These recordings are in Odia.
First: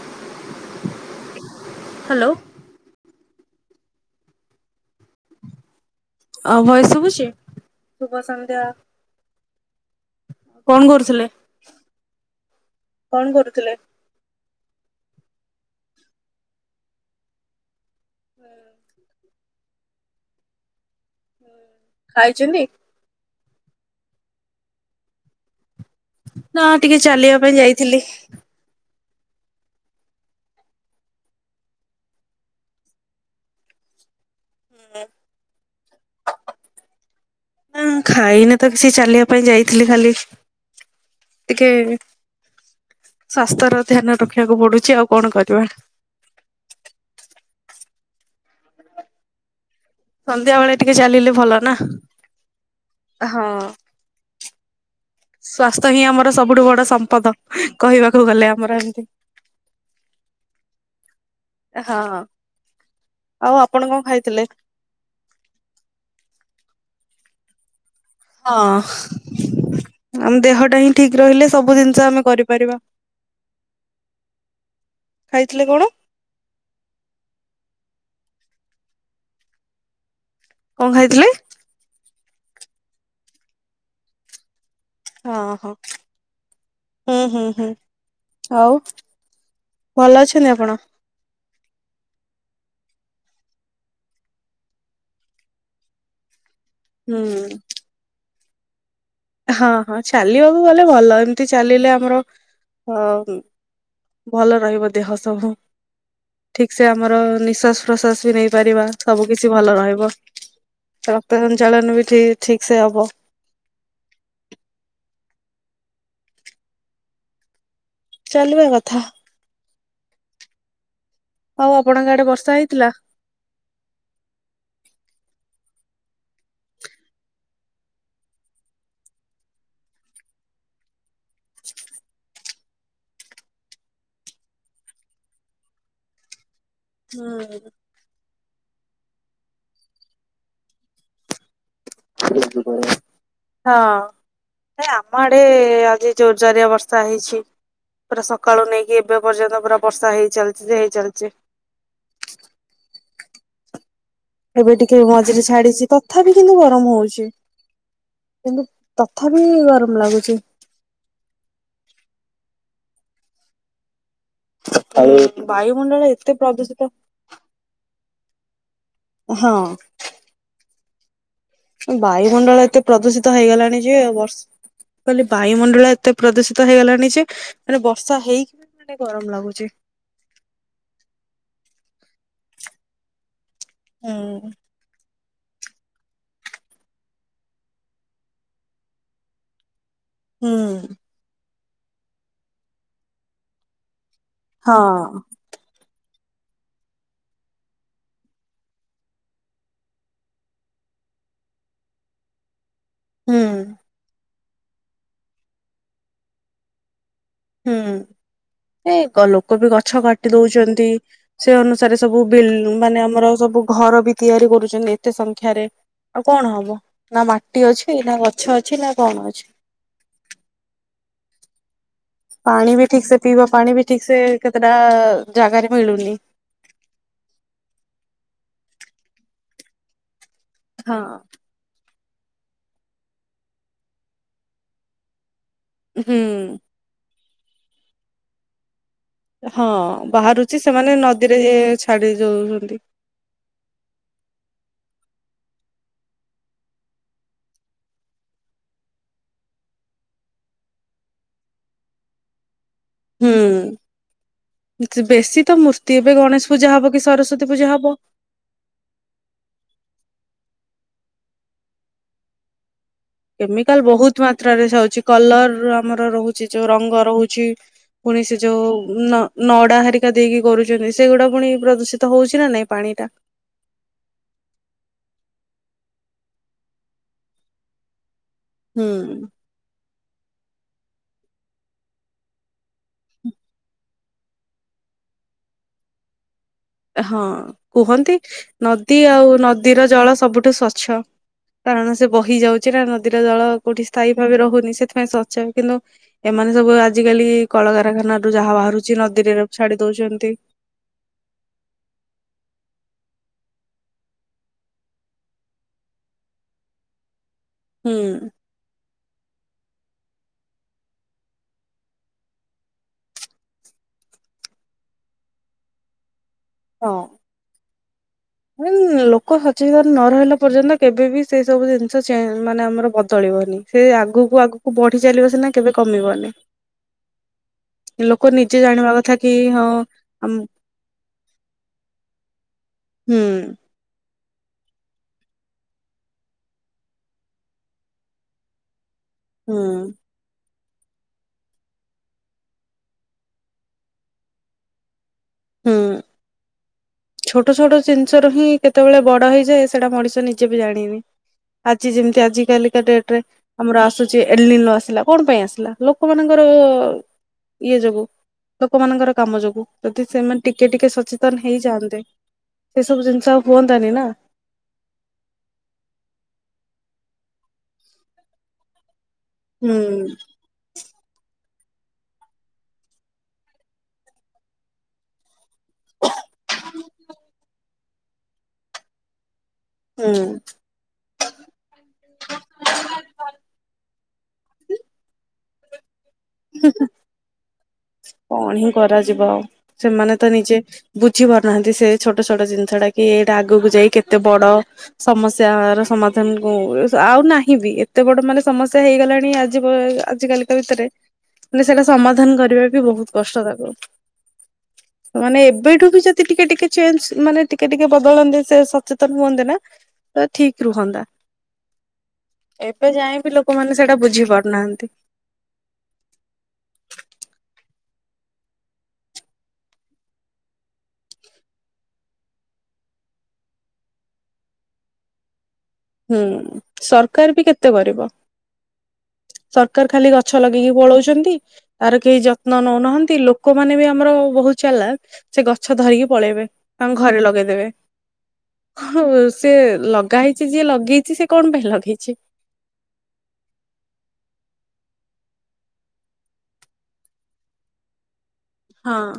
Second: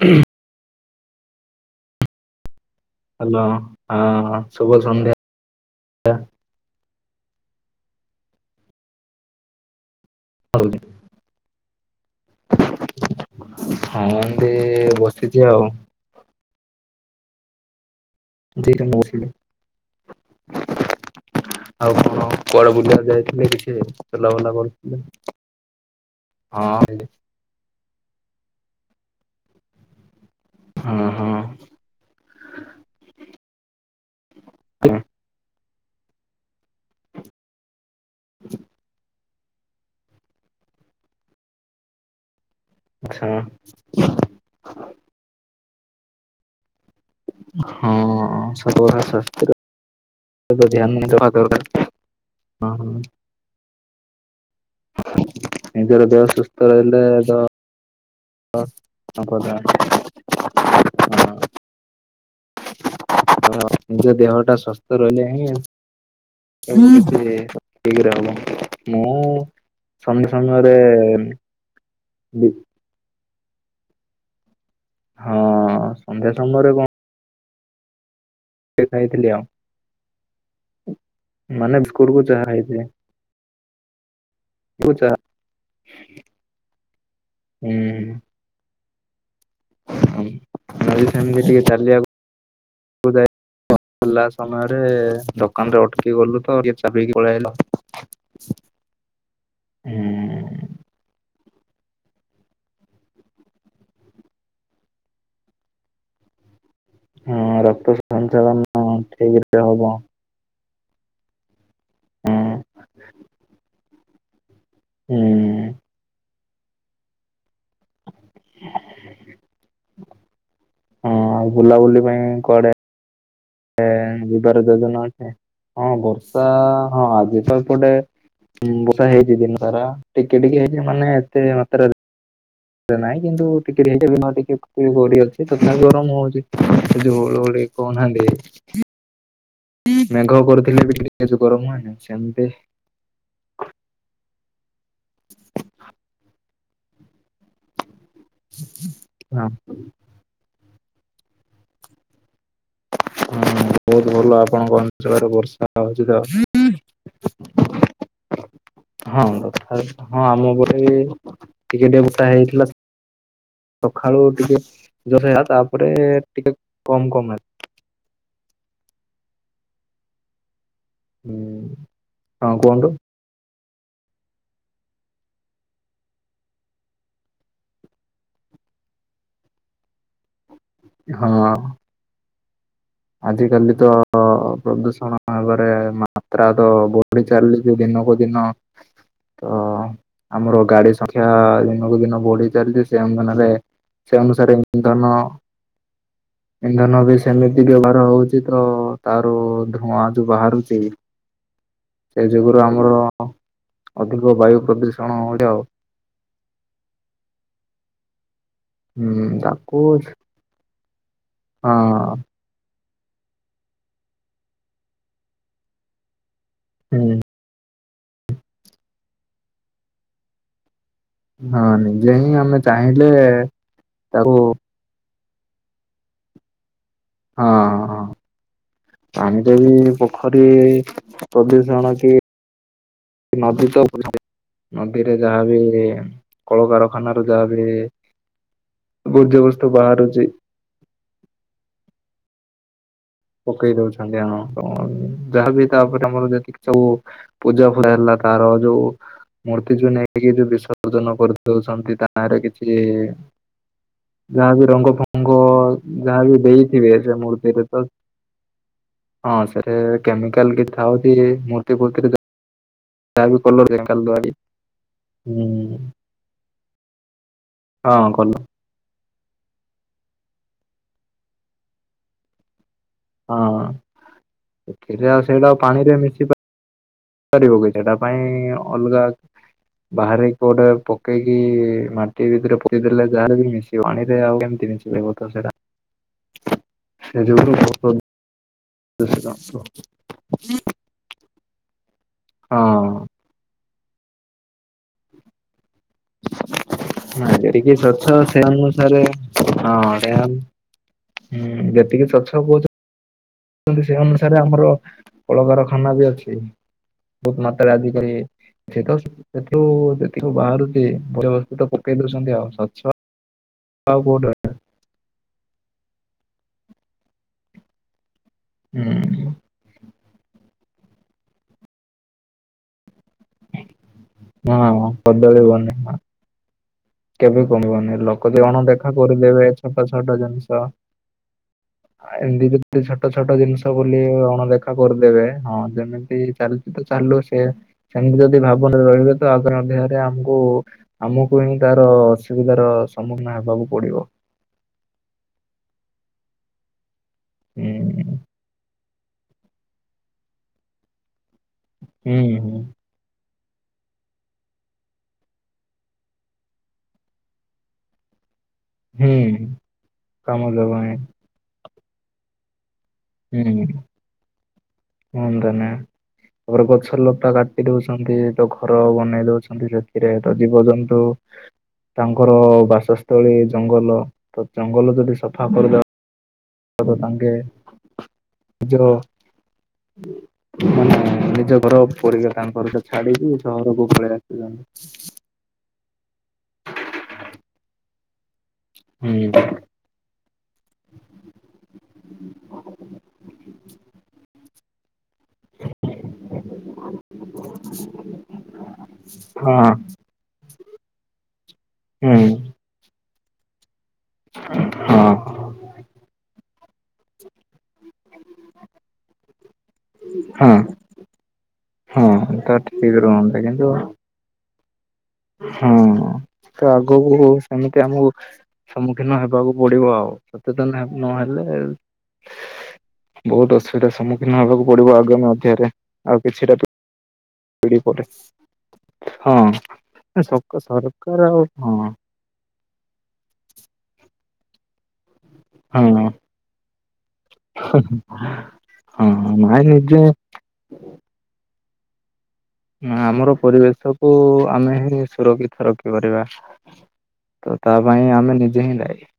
ହୁଁ ହ୍ୟାଲୋ ହାଲୋ ହଁ ସୁଭ ସନ୍ଧ୍ୟା ଆଉ ଭଏସ୍ ଶୁଭୁଛି ଶୁଭ ସନ୍ଧ୍ୟା କଣ କରୁଥିଲେ କଣ କରୁଥିଲେ? ହଁ ଏମିତି ବସିଛି ଆଉ [unintelligible] ଆଉ କଣ ଖାଇଛନ୍ତି? କୁଆଡେ ବୁଲିବାକୁ ଯାଇଥିଲେ କିଛି ଚଲାବୁଲା କରୁଥିଲେ ନା ହଁ ଟିକେ ଚାଲିବା ପାଇଁ ଯାଇଥିଲି। ହଁ ହଁ ହୁଁ ନା ଖାଇନେ ତ କିଛି ଚାଲିବା ପାଇଁ ଯାଇଥିଲି ଖାଲି ଟିକେ ଆଚ୍ଛା ସ୍ଵାସ୍ଥ୍ୟର ଧ୍ୟାନ ରଖିବାକୁ ପଡୁଛି ଆଉ କଣ କରିବା? ହଁ ସବୁ ଗୁଡ଼ା ସ୍ୱାସ୍ଥ୍ୟର ସନ୍ଧ୍ୟା ବେଳେ ଟିକେ ଚାଲିଲେ ଭଲ ନା ଦରକାର ହଁ ହଁ। ସ୍ଵାସ୍ଥ୍ୟ ହିଁ ନିଜର ଦେହ ଆମର ସୁସ୍ଥ ସବୁଠୁ ବଡ ରହିଲେ ସମ୍ପଦ ତ କହିବାକୁ ଗଲେ ଆମର ଏମତି ସମ୍ପଦ ହଁ ହଁ ହଁ ହ ନିଜ ଦେହ ଟା ଶ [unintelligible] ହଁ ଆମ ସମୟରେ ଦେହଟା ହିଁ ଠିକ ରହିଲେ ସବୁ ଜିନିଷ ଆମେ ବି କରିପାରିବା। ହଁ ଖାଇଥିଲେ କଣ? ସନ୍ଧ୍ୟା ସମୟରେ କଣ ଟିକେ ଖାଇଥିଲି ଆଉ। କଣ ଖାଇଥିଲେ? ମାନେ ବିସ୍କୁଟୁ କୁ ଚାହା ଖାଇଥିଲି। ଚା ହଁ ହଁ ହୁଁ ହୁଁ ହୁଁ। ଆଉ ଭଲ ଅଛନ୍ତି ଆପଣ? ଏଇ ସେମିତି ଟିକେ ଚାଲିଆକୁ କୁ ଯାଇ ଲା ସମୟରେ ଦୋକାନେରେ ଅଟକି ଗଲୁ ତ ଟିକେ ଚ ଚା ହୁଁ ପିଇକି ପଳେଇ ଆଇଲୁ। ହଁ ହଁ ହୁଁ ଚାଲିବାକୁ ଗଲେ ଭଲ ଏମତି ଚାଲିଲେ ଆମର ଅ ଉଁ ଭଲ ରହିବ ଦେହ ସବୁ। ଠିକ୍ ସେ ଆମର ହଁ ନିଃଶ୍ୱାସ ରକ୍ତ ପ୍ରଶ୍ଵାସ ବି ନେଇପାରିବା ସଞ୍ଚାଳନ ସବୁ କିଛି ଠିକରେ ଭଲ ହବ ରହିବ। ରକ୍ତ ସଞ୍ଚାଳନ ବି ହୁଁ। ଠିି-ଠିକସେ ହବ। ହୁଁ। ଚାଲିବା କଥା। ହଁ ଆଉ ବୁଲାବୁଲି ଆପଣଙ୍କ ଆଡେ ପାଇଁ ବର୍ଷା କୁଆଡେ ହେଇଥିଲା? ଏ ଯିବାର ଯୋଜନା ଅଛି ହଁ ବର୍ଷା ହଁ ଆଜି ତ ଏପଟେ ହୁଁ ବର୍ଷା ହେଇଚି ଦିନ ସାରା ଟିକେ ଟିକେ ହେଇଚି ମାନେ ଏତେ ମାତ୍ରାରେ ତେ ନାଇଁ କିନ୍ତୁ ଟିକେ ଟିକେ ହେଉଚି ନହେଲେ ଟିକେ ଉଁ ବଢି ଅଛି ତଥାପି ଗରମ ହଉଚି। ଯୋଉ ହୁଁ ଓଳି କହୁ ନାହାଁନ୍ତି। ମେଘ କରୁଥିଲେ ବି ଟିକେ ଟିକେ ଯୋଉ ଗରମ ହୁଏନି। ସେମିତି [unintelligible] ହଁ ନାଇଁ ଆମ ଆଡେ ଆଜି ଜୋର ଜାରିଆ ବର୍ଷା ହେଇଛି। ପୁରା ସକାଳୁ ନେଇକି ଏବେ ହଁ ପର୍ଯ୍ୟନ୍ତ ପୁରା ବର୍ଷା ହେଇ ଚାଲଚି ଯେ ହେଇ ଚାଲଚି। ହୁଁ ହୁଁ ବହୁତ ଭଲ ଏବେ ଆପଣଙ୍କ ଟିକେ ଅଞ୍ଚଳରେ ମଝିରେ ବର୍ଷା ଛାଡିଛି ହଉଚି ତ। [unintelligible] ଗରମ ହଉଚି। ହଁ ଗରମ [unintelligible] ହଁ ଲାଗୁଛି ଆମୁକୁ ଏ ଟିକେ ଟିକେ ବର୍ଷା ହେଇଥିଲା ସଖାଳୁ ଟିକେ ଜୋରସେ ଆଉ ତାପରେ ବାୟୁମଣ୍ଡଳ ଏତେ ଟିକେ ପ୍ରଦୂଷିତ କମ୍ କମ୍ ହେ ହଁ। ହୁଁ। ଉଁ ହଁ ବାୟୁମଣ୍ଡଳ ଏତେ କୁହନ୍ତୁ ପ୍ରଦୂଷିତ ହେଇଗଲାଣି ଯେ ଆଉ ବର୍ଷ କହିଲି ବାୟୁମଣ୍ଡଳ ଏତେ ପ୍ରଦୂଷିତ ହେଇଗଲାଣି ଯେ ମାନେ ବର୍ଷା ହେଇ ଟେ ଗରମ ଲାଗୁଚି। ହଁ। ଆଜି କାଲି ତ ଅ ହୁଁ ପ୍ରଦୂଷଣ ତାପରେ ମାତ୍ରା ତ ବଢି ଚାଲିଚି ଦିନକୁ ଦିନ ତ ହୁଁ ଆମର ଗାଡି ସଂଖ୍ୟା ଦିନକୁ ଦିନ ବଢି ଚାଲିଚି ସେ ଅନୁଧାନରେ ସେ ଅନୁସାରେ ହଁ ଇନ୍ଧନ ଇନ୍ଧନ ବି ସେମି ତି ବ୍ୟବହାର ହଉଚି ତ ତାରୁ ଧୂଆଁ ଯୋଉ ବାହାରୁଚି ସେ ଜୁଗୁରୁ ଆମର ହୁଁ ଅଧିକ ବାୟୁ ପ୍ରଦୂଷଣ ହଉଚି ଆଉ। ହୁଁ ଏ କ ହୁଁ ଲୋକ ବି ତାକୁ ଗଛ କାଟି ଦଉଚନ୍ତି। ସେ ହଁ ଅନୁସାରେ ସବୁ ବିଲ୍ ଉଁ ମାନେ ଆମର ସବୁ ଘର ବି ତିଆରି କରୁଚନ୍ତି ଏତେ ସଂଖ୍ୟାରେ ଆଉ କଣ ହବ ହୁଁ ନା ମା ଟି ଅଛି ନା ଗଛ ଅଛି ନା କଣ ଅଛି। ହଁ ନିଜେ ହିଁ ଆମେ ପାଣି ବି ଠିକ ଚାହିଁଲେ ସେ ପିଇବ ପାଣି ବି ଠିକ ସେ ତାକୁ କେତେଟା ଜାଗାରେ ମିଳୁନି। ହଁ ହଁ ପାଣି ରେ ବି ପୋଖରୀ ହଁ। ପ୍ରଦୂଷଣ କି ନଦୀ ତ ହୁଏ ନଦୀରେ ଯାହା ବି ହୁଁ କଳକାର ଖାନ ର ଯାହା ବି ବର୍ଜ୍ୟବସ୍ତୁ ବାହାରୁଚି ଛି ସେମାନେ ନଦୀରେ ହେ ଛାଡି ଯଉଚନ୍ତି। ପକେଇ ଦଉଛନ୍ତି ହଁ ଯାହାବି ତାପରେ ଆମର ଯେତିକି ସବୁ ପୂଜା ଫ ହେଲା ତାର ଯୋଉ ମୂର୍ତ୍ତି ଯୋଉ ନେଇକି ଯୋଉ ବିସର୍ଜନ କରିଦଉଚନ୍ତି ତାରେ କିଛି ହୁଁ। ଯାହାବି ରଙ୍ଗ ଫଙ୍ଗ ବେଶୀ ତ ମୂର୍ତ୍ତି ଏବେ ଯାହାବି ଗଣେଶ ପୂଜା ହବ ଦେଇଥିବେ କି ସେ ସରସ୍ଵତୀ ମୂର୍ତ୍ତିରେ ପୂଜା ତ ହବ। ହଁ ସେଠେ କେମିକାଲ କି ଥାଉଛି ମୂର୍ତ୍ତି ଫୁର୍ତ୍ତି ରେ ଯ କେମିକାଲ ବହୁତ ଦରି ମାତ୍ରାରେ ହଉଛି ହୁଁ କଲର ଆମର ରହୁ ସି ଯୋଉ ରଙ୍ଗ ରହୁଛି ହଁ ପୁଣି ସେ କଲ ଯୋଉ ନ ନଡ଼ା ହେରିକା ଦେଇକି କରୁଛନ୍ତି ସେଗୁଡ଼ା ପୁଣି ପ୍ରଦୂଷିତ ହଉଛି ନା ନାଇଁ ପାଣିଟା। ହଁ କିରା ସେଟା ପାଣିରେ ମିଶି ପା ପାରିବ କି ସେଟା ପାଇଁ ହୁଁ ଅଲଗା ବାହାରେ କୋଉଟେ ପକେଇକି ମା ଟି ଭିତରେ ପୋତି ଦେଲେ ଯାହା ମିଶିବ ପାଣିରେ ଆଉ କେମିତି ମିଶିବ କ ସେଟା। ହଁ କୁହନ୍ତି ନଦୀ ଆଉ ପ୍ରଦୂଷିତ ନଦୀର ଜଳ ସବୁଠୁ ସ୍ଵଚ୍ଛ କାରଣ ସେ ବହି ଯାଉଚି ନା ହଁ ନଦୀର ଜଳ କୋଉଠି ସ୍ଥାୟୀ ଭାବେ ରହୁନି ସେଥିପାଇଁ ସଚ୍ଛ କିନ୍ତୁ ବୋ ଏମାନେ ସବୁ ଆଜିକାଲି ହଁ ଯେତିକି ସ୍ୱଚ୍ଛ କଳକାରଖାନା ରୁ ସେ ଯାହା ବାହାରୁଚି ଅନୁସାରେ ନଦୀରେ ଛାଡି ଦଉଚନ୍ତି। ହୁଁ ଯେତିକି ସ୍ୱଛ କହୁ ସେଇ ଅନୁସାରେ ଆମର କଳକାରଖାନା ବି ଅଛି ବହୁତ ମ ହୁଁ ରଜିକାଲି ସେଠୁ ସେଥିରୁ ଯେତିକି ବାହାରୁଛି ବର୍ଜ୍ୟବସ୍ତୁ ପକେଇ ଦଉଛନ୍ତି ଆଉ ସଚ୍ଛ ଆଉ କୋଉଠୁ ହଁ। ଲୋକ ହୁଁ ସଚେତନ ନ ରହିଲା ପର୍ଯ୍ୟନ୍ତ କେବେ ବିି ସେଇ ସବୁ ଜିନିଷ ମାନେ ଆମର। ତଳିବନି ସେ ଆଗକୁ ଆଗକୁ ହଁ ବଢି ଚାଲିବ ସିନା କେବେ ବଦଳିବନି କମିବନି। କେବେ କମିବନି ଲୋକ ଯ ନିଜେ କଣ ଦେଖା ଜାଣିବା କଥା କି କରିଦେବେ ହଁ ଛୋଟ ଛୋଟ ଆମ ଜିନିଷ। ଏମିତି ଯଦି ଛୋଟ ହୁଁ ଛୋଟ ଜିନିଷ। ବୋଲି ଅଣଦେଖା କରିଦେବେ ହଁ ଯେମିତି ଚାଲିଛି ତ ଚାଲୁ ସେ। ସେମିତି ଯଦି ଭାବନାରେ ରହିବେ। ଆଗାମୀ ହୁଁ। ଅଧ୍ୟାୟରେ ଆମକୁ ଆମକୁ ହିଁ ତାର ଅସୁବିଧାର ସମ୍ମୁଖୀନ ହେବାକୁ ପଡିବ। ହୁଁ। ଛୋଟ ହୁଁ ଛୋଟ ଜିନିଷ ର ହିଁ କେତେବେଳେ ବଡ ହେଇଯାଏ ସେଟା ମଣିଷ ନିଜେ ବି ଜାଣିନି। ଆଜି ହୁଁ ଯେମିତି ଆଜି ହୁଁ କାଲିକା ଡେଟ ରେ। ଆମର ଆସୁଛି ଏଲିନ ଆସିଲା କଣ ପାଇଁ ଆସିଲା ଲୋକମାନଙ୍କର ଇଏ ଯୋଗୁ। ଲୋକମାନାନଙ୍କର କାମ ହୁଁ ଯୋଗୁ ଯଦି ସେମାନେ କାମ ଟିକେ ଦବ ଟିକେ ହିଁ ସଚେତନ ହେଇଯାଆନ୍ତେ ସେ ସବୁ ଜିନିଷ। ଆଉ ହୁଁ ହୁଅନ୍ତାନି ନା ହନ୍ଦାନେ। ତାପରେ ଗଛ ଲତା କାଟି ଦଉଛନ୍ତି ତ ଘର ବନେଇ ଦଉଛନ୍ତି ହୁଁ ସେଥିରେ ତ। ଜୀବଜନ୍ତୁ। ତାଙ୍କର ବାସସ୍ଥଳୀ ଜଙ୍ଗଲ ତ ଜଙ୍ଗଲ ଯଦି ସଫା କରିଦବା। ସାଙ୍ଗେ। [unintelligible] [inaudible] ମାନେ ନିଜ ଘର [unintelligible] ତାଙ୍କର ତ ଛାଡିକି ସହରକୁ ପଳେଇ ଆସିନ୍ତି। ହଁ। କଣ ହିଁ କରାଯିବ ହୁଁ। ଆଉ ସେମାନେ ତ ନିଜେ। ବୁଝି ପାରୁନାହାନ୍ତି ସେ ଛୋଟ ଛୋଟ ଜିନିଷ ଟା କି ଏଇଟା ଆଗକୁ ଯାଇ କେତେ ବଡ ସମ ତହାର ସମାଧାନକୁ ଆଉ ନାହିଁ ବି ଏତେ ବଡ଼ ମାନେ ସମସ୍ୟା ହେଇଗଲାଣି ହଁ ଆଜି ଆଜିକାଲି ଭିତରେ ମାନେ ସେଇଟା ହୁଁ ସମାଧାନ କରିବା ବି ବହୁତ କଷ୍ଟ ତାକୁ। [inaudible] ମାନେ ଏବେଠୁ ବି ଯଦି ଟିକେ ଟିକେ ଚେଞ୍ଜ ମାନେ ଟିକେ ଟିକେ ବଦଳନ୍ତି ସେ ସଚେତନ ହୁଅନ୍ତେ ନା ତ ଠିକ ହଁ ରୁହନ୍ତା ହଁ ତ ଏବେ ଠିକ ଯାଇ ବିି ରୁହନ୍ତା କିନ୍ତୁ ଲୋକମାନେ ସେଇଟା ବୁଝି ପାରୁନାହାନ୍ତି। ହଁ ତ ଆଗକୁ ଆମକୁ ସେମିତି ଆମକୁ ସମ୍ମୁଖୀନ ହେବାକୁ ପଡିବ ଆଉ ସଚେତନ ନହେଲେ ବହୁତ ଅସୁବିଧାର ସମ୍ମୁଖୀନ ହବାକୁ ପଡିବ ଆଗାମୀ ଅଧ୍ୟାୟରେ। ହୁଁ ଆଉ କିଛିଟା ସରକାର ବି କେତେ ପିଢି ପରେ କରିବ? ହଁ ସରକାର ଖାଲି ଗଛ ଲଗେଇକି ସରକାର ପଳଉଛନ୍ତି ଆଉ ହଁ ତାର କେହି ଯ ନ ନଉନାହାନ୍ତି ଲୋକମାନୋନେ ବି ଆମର ବହୁତ ଚାଲା ସେ ଗଛ ହଁ ଧରିକି ପଳେଇବେ ତାଙ୍କ ଘରେ ଲଗେଇଦେବେ। ହଁ ସେ ନାଇଁ ନିଜେ ଲଗା ହେଇଛି ଯିଏ ଲଗେଇଛି ସେ କଣ ପାଇଁ ଲଗେଇଛି। ଆମର ପରିବେଶକୁୁ ଆମେ ହିଁ ସୁରକ୍ଷିତ ରଖିପାରିବା। ତ ତା ପାଇଁ ଆମେ ନିଜେ ହିଁ ଦାଇ। ହଁ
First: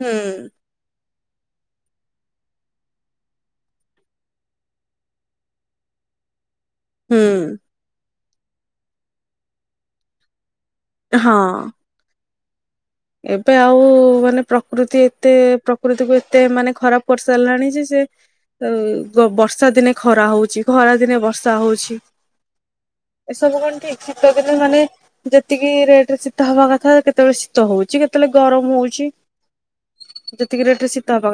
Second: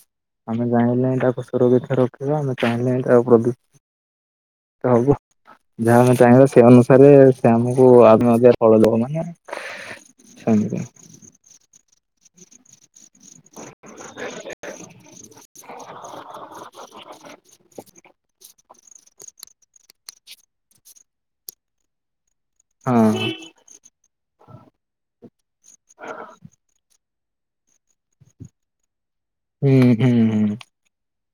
ହୁଁ ଆମେ ଚାହିଁଲେ ତାକୁ ସୁରକ୍ଷା ରଖିବା ଆମେ ଚାହିଁଲେଁ ତାକୁ ହବ ଯାହା ଆମେ ଚାହିଁବା ସେ ଅନୁ ରେ ହୁଁ ସେ ଆମକୁ [unintelligible] ଲୋକ ମାନେ ସେମତି ହଁ। ଏବେ ଆଉ ମାନେ ପ୍ରକୃତି ଏତେ ପ୍ରକୃତିକୁ ଏତେ ମାନେ ଖରାପ କରି ସାରିଲାଣି ଯେ ବର୍ଷା ଦିନେ ଖରା ହଉଛି ଖରା ଦିନେ ବର୍ଷା ହଉଛି। ହଁ। ଏସବୁ କଣ ଠିକ ଶୀତ ଦିନ ମାନେ ଯେତିକି ରେଟ ରେ ଶୀତ ହବା କଥା [unintelligible] ହଉଛି କେତେବେଳେ ଗରମ ହଉ ହୁଁ ହୁଁ ହୁଁ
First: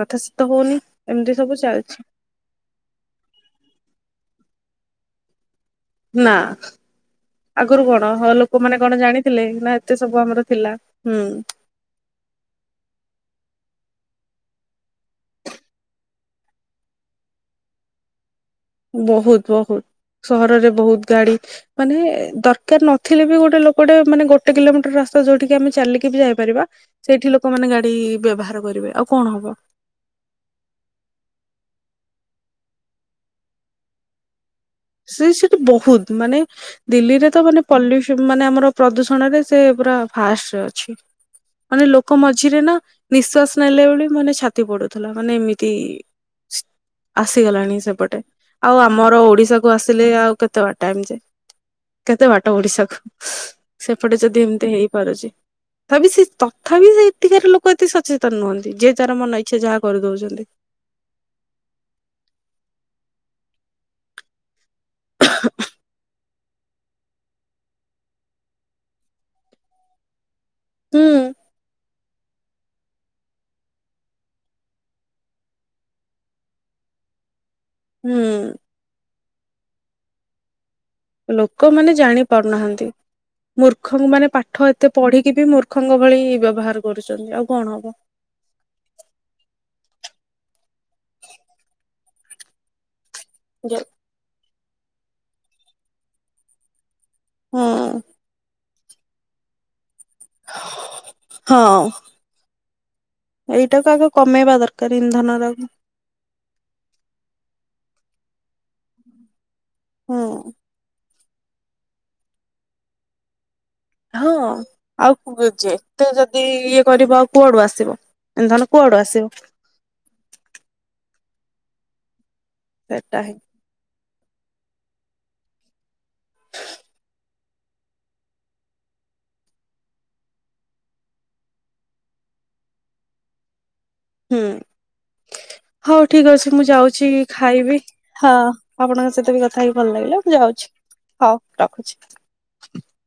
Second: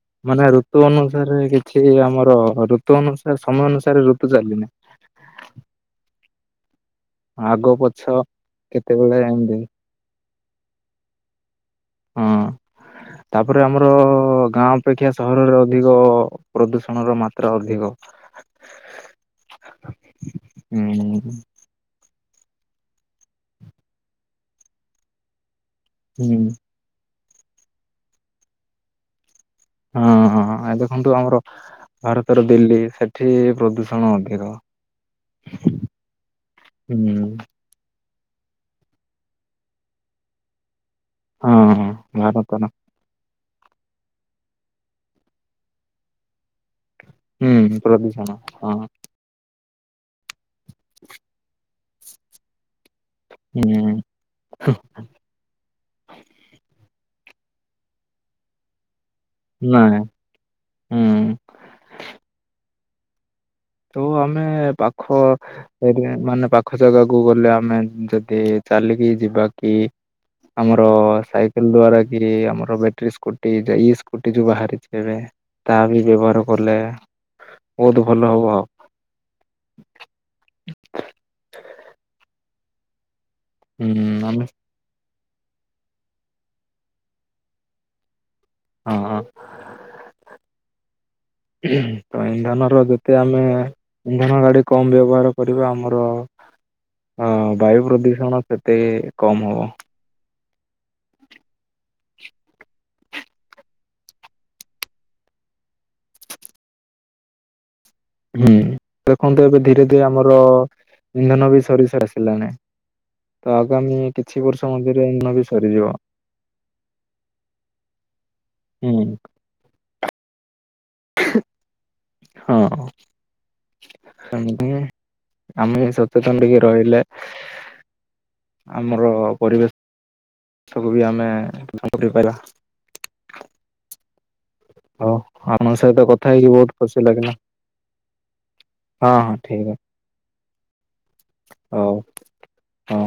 କଥା ଶୀତ ମାନେ ହଉନି ଋତୁ ଏମିତି ଅନୁସାରେ ସବୁ କିଛି ଚାଲିଛି ଆମର ଋ ଋତୁ ଅନୁସାରେ ସମୟ ଅନୁସାରେ ଋତୁ ଚାଲିନେ। ନା। ଆଗ ଆଗରୁ ପଛ କଣ ହଁ ଲୋକମାନୋ କଣ କେତେବେଳେ ଜାଣିଥିଲେ ଏମିତି ନା ଏତେ ସବୁ ଆମର ଥିଲା ହୁଁ। ହଁ। [inaudible] ତାପରେ ଆମର ଗାଁ ଅପେକ୍ଷା ସହରରେ ଅଧିକ ପ୍ରଦୂଷଣର ମାତ୍ରା ଅଧିକ ବହୁତ ବହୁତ ସହରରେ ହୁଁ ବହୁତ ଗାଡି ମାନେ ଦରକାର ନଥିଲେ ବି ଗୋଟେ ଲୋକଟେ ମାନେ ଗୋଟେ କିଲୋମିଟର ରାସ୍ତା ଯୋଉଠିକି ଆମେ ଚାଲିକି ବି ହୁଁ ଯାଇପାରିବା ସେଇଠି ଲୋକମାନେ ଗାଡି ବ୍ୟବହାର କରିବେ ଆଉ କଣ ହବ ହଁ ହଁ ଆଉ ଦେଖନ୍ତୁ ଆମର ଭାରତର ଦିଲ୍ଲୀ ସେଠି ପ୍ରଦୂଷଣ ଅଧିକ। ସେ ସେଠି ବହୁତ ମାନେ ଦିଲ୍ଲୀରେ ହୁଁ। ତ ମାନେ ପଲିସି ମାନେ ଆମର ପ୍ରଦୂଷଣରେ ସେ ପୁରା ଫାଷ୍ଟରେ ଅଛି। ହଁ ମାନେ ହଁ ଲୋକ ମଝିରେ ଭାରତର ନା ନିଶ୍ୱାସ ନେଲେ ଭଳି ମାନେ ଛାତି ପଡୁଥିଲା, ମାନେ ଏମିତି ହୁଁ ଆସିଗଲାଣି ସେପଟେ ପ୍ରଦୂଷଣ ହଁ ଆଉ ଆମର ଓଡିଶା ଆସିଲେ ଆଉ କେତେ ବାଟ ଟାଇମ ଯାଏ କେତେ ବାଟ ଓଡିଶାକୁ? ହୁଁ ସେପଟେ ଯଦି ଏମିତି ହେଇପାରୁଛି। ଥାପି ସେ ତଥାପି ସେ ଏତିକାରେ ଲୋକ ଏତେ ସଚେତନ ନୁହଁନ୍ତି ଯେ ଯାର ମନ ଇଚ୍ଛା ଯାହା ନାଇଁ କରିଦଉଛନ୍ତି। ହୁଁ। ତ ଆମେ ପାଖ [unintelligible] ମାନେ ପାଖ ଜାଗାକୁ ଗଲେ ଆମେ ଯଦି ଚାଲିକି ଯିବା କି? ଆମର ହୁଁ ସାଇକେଲ ଦ୍ଵାରା କିରେ ଆମର ବଟେରୀ ସ୍କୁଟି ଇ ସ୍କୁଟି ଯୋଉ ବାହାରିଛି ଏବେ। ତା ବି ବ୍ୟବହାର କଲେ। ବହୁତ ଭଲ ହବ ହୁଁ ଆଉ। ଲୋକମାନେ ଜାଣି ପାରୁନାହାନ୍ତି। ମୂର୍ଖ ହୁଁ ମାନେ ଆମେ ପାଠ ଏତେ ପଢିକି ବି ମୂର୍ଖଙ୍କ ଭଳି ବ୍ୟବହାର କରୁଛନ୍ତି ଆଉ କଣ ହବ? ହଁ ତ ଇନ୍ଧନ ର ଯେତେ ଆମେ ହୁଁ ଇନ୍ଧନ ଗାଡି କମ ବ୍ୟବହାର କରିବା ଆମର ଅ ବାୟୁ ହଁ ପ୍ରଦୂଷଣ ସେତେ କମ ହବ। ହଁ। ଏଇଟାକୁ ଆଗେ କମେଇବା ଦରକାରେ ଇନ୍ଧନ ର ଆକୁ ହୁଁ ଦେଖନ୍ତୁ ଏବେ ଧୀରେ ଧୀରେ ହୁଁ ଆମର ଇନ୍ଧନ ବି ସରି ସରି ଆସିଲାଣି। ତ ଆଗାମୀ ହଁ। କିଛି ବର୍ଷ ମଧ୍ୟରେ ଇନ୍ଧନ ବି ଆଉ ସରିଯିବ। ଯେତେ ଯଦି ଇଏ କରିବ ଆଉ କୁଆଡୁ ଆସିବ ଇନ୍ଧନ କୁଆଡୁ ହୁଁ ଆସିବ। ସେଟା ହିଁ ହଁ। [unintelligible] ଆମେ ସଚେତନ ଟିକେ ରହିଲେ ଆମର ପରିବେଶକୁ ବି ଆମେ ଫେରିପାଇବା। ହୁଁ ହଉ ଆପଣଙ୍କ ହଉ ସହିତ କଥା ଠିକ ଅଛି ହେଇକି ମୁଁ ବହୁତ ଖୁସି ଯାଉଛି ଲାଗିଲା ଖାଇବି। ହଁ ଆପଣଙ୍କ ହଁ ହଁ ସହିତ ବି କଥା ଠିକ ହେଇକି ଅଛି ଭଲ ଲାଗିଲା ମୁଁ ଯାଉଛି ହଉ ହଉ ରଖୁଛି। ହଁ।